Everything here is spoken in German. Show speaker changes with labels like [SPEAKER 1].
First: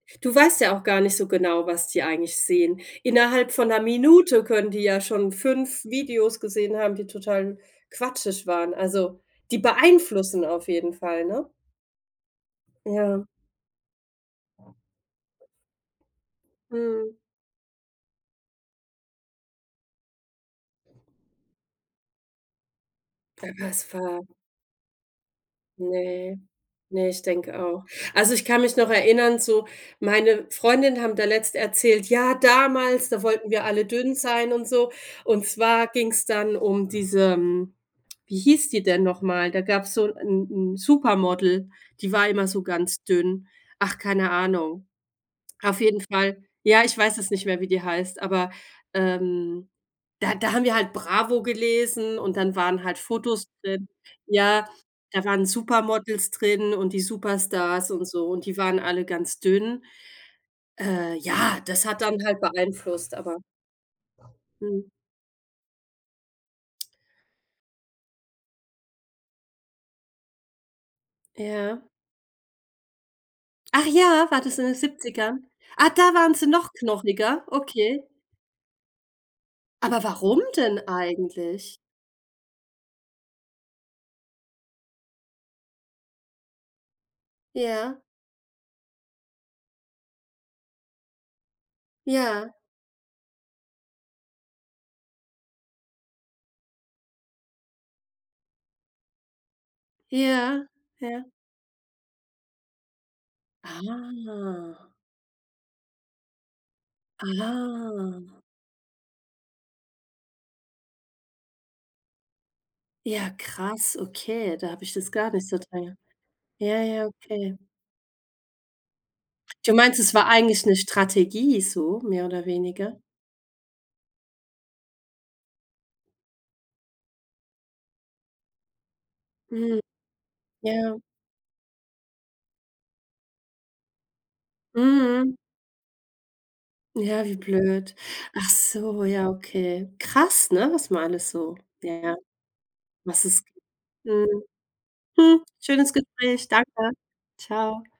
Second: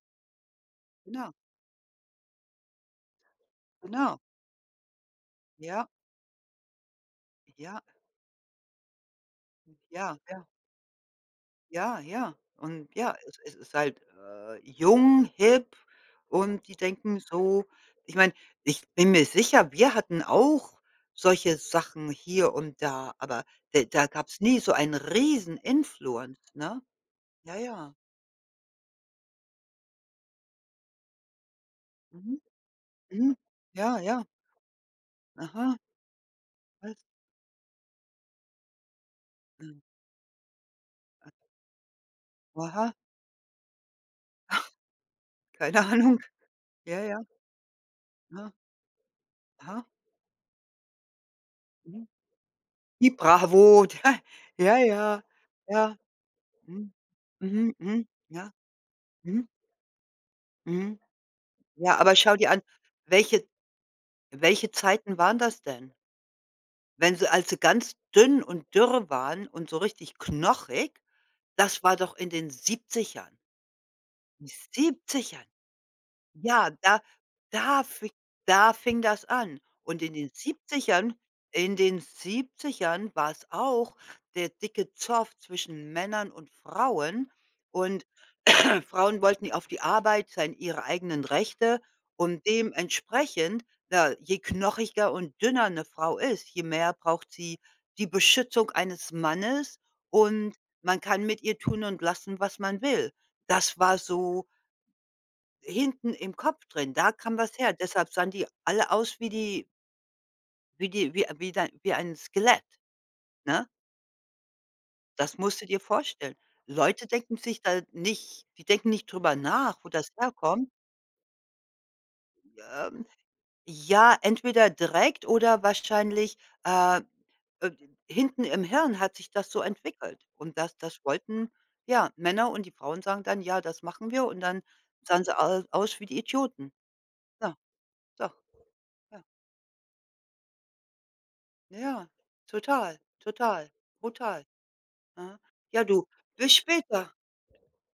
[SPEAKER 1] Du weißt ja auch gar nicht so
[SPEAKER 2] Ja.
[SPEAKER 1] genau, was die eigentlich sehen. Innerhalb von ’ner
[SPEAKER 2] Genau.
[SPEAKER 1] Minute können die ja schon 5
[SPEAKER 2] Ja.
[SPEAKER 1] Videos gesehen haben, die total n
[SPEAKER 2] Ja,
[SPEAKER 1] quatschig waren. Also die
[SPEAKER 2] Ja, ja.
[SPEAKER 1] beeinflussen auf jeden Fall, ne?
[SPEAKER 2] Ja, ja und ja,
[SPEAKER 1] Ja.
[SPEAKER 2] es ist ist halt, äh, „jung, hip”, und die
[SPEAKER 1] Mhm.
[SPEAKER 2] denken so ich meine, ich bin mir sicher, wir hatten auch solche Sachen hier und da, aber
[SPEAKER 1] Aber
[SPEAKER 2] de
[SPEAKER 1] es
[SPEAKER 2] da
[SPEAKER 1] war
[SPEAKER 2] gab's nie so einen riesen influence,
[SPEAKER 1] Ne,
[SPEAKER 2] ne?
[SPEAKER 1] ne, ich
[SPEAKER 2] Ja,
[SPEAKER 1] denke auch.
[SPEAKER 2] ja.
[SPEAKER 1] Also, ich kann mich noch erinnern, so meine Freundinnen haben da letztens erzählt: „Ja,
[SPEAKER 2] Mhm.
[SPEAKER 1] damals, da
[SPEAKER 2] Mhm.
[SPEAKER 1] wollten wir alle
[SPEAKER 2] Ja,
[SPEAKER 1] dünn
[SPEAKER 2] ja.
[SPEAKER 1] sein und so.” Und
[SPEAKER 2] Aha.
[SPEAKER 1] zwar ging's dann um
[SPEAKER 2] Was?
[SPEAKER 1] diese hm, wie hieß die denn noch mal? Da
[SPEAKER 2] Mhm.
[SPEAKER 1] gab's so 'n 'n 'n
[SPEAKER 2] A
[SPEAKER 1] Supermodel, die war immer so
[SPEAKER 2] Aha.
[SPEAKER 1] ganz dünn. Ach, keine Ahnung. Auf
[SPEAKER 2] Keine
[SPEAKER 1] jeden
[SPEAKER 2] Ahnung.
[SPEAKER 1] Fall ja, ich
[SPEAKER 2] Ja,
[SPEAKER 1] weiß
[SPEAKER 2] ja.
[SPEAKER 1] es nicht mehr, wie die heißt, aber,
[SPEAKER 2] Na.
[SPEAKER 1] ähm,
[SPEAKER 2] Aha.
[SPEAKER 1] da da haben wir halt Bravo
[SPEAKER 2] Mhm.
[SPEAKER 1] gelesen und dann waren halt
[SPEAKER 2] Die
[SPEAKER 1] Fotos
[SPEAKER 2] Bravo,
[SPEAKER 1] drin
[SPEAKER 2] da
[SPEAKER 1] ja.
[SPEAKER 2] Ja, ja.
[SPEAKER 1] Da waren
[SPEAKER 2] Ja.
[SPEAKER 1] Supermodels drin und
[SPEAKER 2] Mhm,
[SPEAKER 1] die
[SPEAKER 2] mhm,
[SPEAKER 1] Superstars und
[SPEAKER 2] mhm.
[SPEAKER 1] so und
[SPEAKER 2] Ja.
[SPEAKER 1] die waren alle ganz
[SPEAKER 2] Mhm.
[SPEAKER 1] dünn.
[SPEAKER 2] Mhm.
[SPEAKER 1] Äh, ja, das
[SPEAKER 2] Ja,
[SPEAKER 1] hat
[SPEAKER 2] aber
[SPEAKER 1] dann
[SPEAKER 2] schau
[SPEAKER 1] halt
[SPEAKER 2] dir an
[SPEAKER 1] beeinflusst, aber
[SPEAKER 2] welche welche
[SPEAKER 1] Mhm.
[SPEAKER 2] Zeiten waren das denn? Wenn sie als sie ganz dünn und dürre waren und so richtig knochig,
[SPEAKER 1] Ja.
[SPEAKER 2] das war doch in den 70ern.
[SPEAKER 1] Ach ja, war
[SPEAKER 2] Die
[SPEAKER 1] das in den
[SPEAKER 2] 70ern
[SPEAKER 1] 70ern? Ah, da waren sie
[SPEAKER 2] Ja,
[SPEAKER 1] noch
[SPEAKER 2] da
[SPEAKER 1] knochiger,
[SPEAKER 2] da
[SPEAKER 1] okay.
[SPEAKER 2] fi da fing das an. Und
[SPEAKER 1] Aber
[SPEAKER 2] in den
[SPEAKER 1] warum denn
[SPEAKER 2] 70ern
[SPEAKER 1] eigentlich?
[SPEAKER 2] in den 70ern war's auch der dicke Zoff zwischen Männern und Frauen.
[SPEAKER 1] Ja.
[SPEAKER 2] Und Frauen wollten ja auf die Arbeit sein ihre eigenen Rechte und
[SPEAKER 1] Ja.
[SPEAKER 2] dementsprechend, da je knochiger und dünner 'ne Frau ist, je mehr braucht sie die „Beschützung eines Mannes”, und
[SPEAKER 1] Ja,
[SPEAKER 2] man kann
[SPEAKER 1] ja.
[SPEAKER 2] mit ihr tun und lassen, was man will. Das war so
[SPEAKER 1] Ah.
[SPEAKER 2] hinten im Kopf drin. Da kam was her, deshalb
[SPEAKER 1] Ah.
[SPEAKER 2] sahen die alle aus wie die wie die wie äh, wie dein wie ein Skelett,
[SPEAKER 1] Ja,
[SPEAKER 2] ne?
[SPEAKER 1] krass, okay, da habe ich das gar
[SPEAKER 2] Das
[SPEAKER 1] nicht so.
[SPEAKER 2] musst du dir
[SPEAKER 1] [unintelligible]
[SPEAKER 2] vorstellen.
[SPEAKER 1] Ja, ja,
[SPEAKER 2] Leute denken
[SPEAKER 1] okay.
[SPEAKER 2] sich da nicht die denken nicht drüber
[SPEAKER 1] Du
[SPEAKER 2] nach, wo
[SPEAKER 1] meinst,
[SPEAKER 2] das
[SPEAKER 1] es war eigentlich
[SPEAKER 2] herkommt
[SPEAKER 1] 'ne Strategie so mehr oder weniger?
[SPEAKER 2] Ähm, ja, entweder direkt oder wahrscheinlich, äh äh, hinten im Hirn hat sich das so
[SPEAKER 1] Hm.
[SPEAKER 2] entwickelt. Und das
[SPEAKER 1] Ja.
[SPEAKER 2] das wollten ja, Männer und die Frauen sagen dann: „Ja, das machen wir”, und dann sahen
[SPEAKER 1] Mhm.
[SPEAKER 2] sie au aus wie die Idioten.
[SPEAKER 1] Ja, wie
[SPEAKER 2] Ja,
[SPEAKER 1] blöd.
[SPEAKER 2] so.
[SPEAKER 1] Achso,
[SPEAKER 2] Ja.
[SPEAKER 1] ja, okay. Krass, ne, was ma alles so
[SPEAKER 2] Na
[SPEAKER 1] ja,
[SPEAKER 2] ja,
[SPEAKER 1] ja,
[SPEAKER 2] total,
[SPEAKER 1] was es g
[SPEAKER 2] total,
[SPEAKER 1] Mhm.
[SPEAKER 2] brutal. Aha.
[SPEAKER 1] Hm,
[SPEAKER 2] Ja,
[SPEAKER 1] schönes
[SPEAKER 2] du,
[SPEAKER 1] Gespräch,
[SPEAKER 2] bis
[SPEAKER 1] danke.
[SPEAKER 2] später.
[SPEAKER 1] Tschau.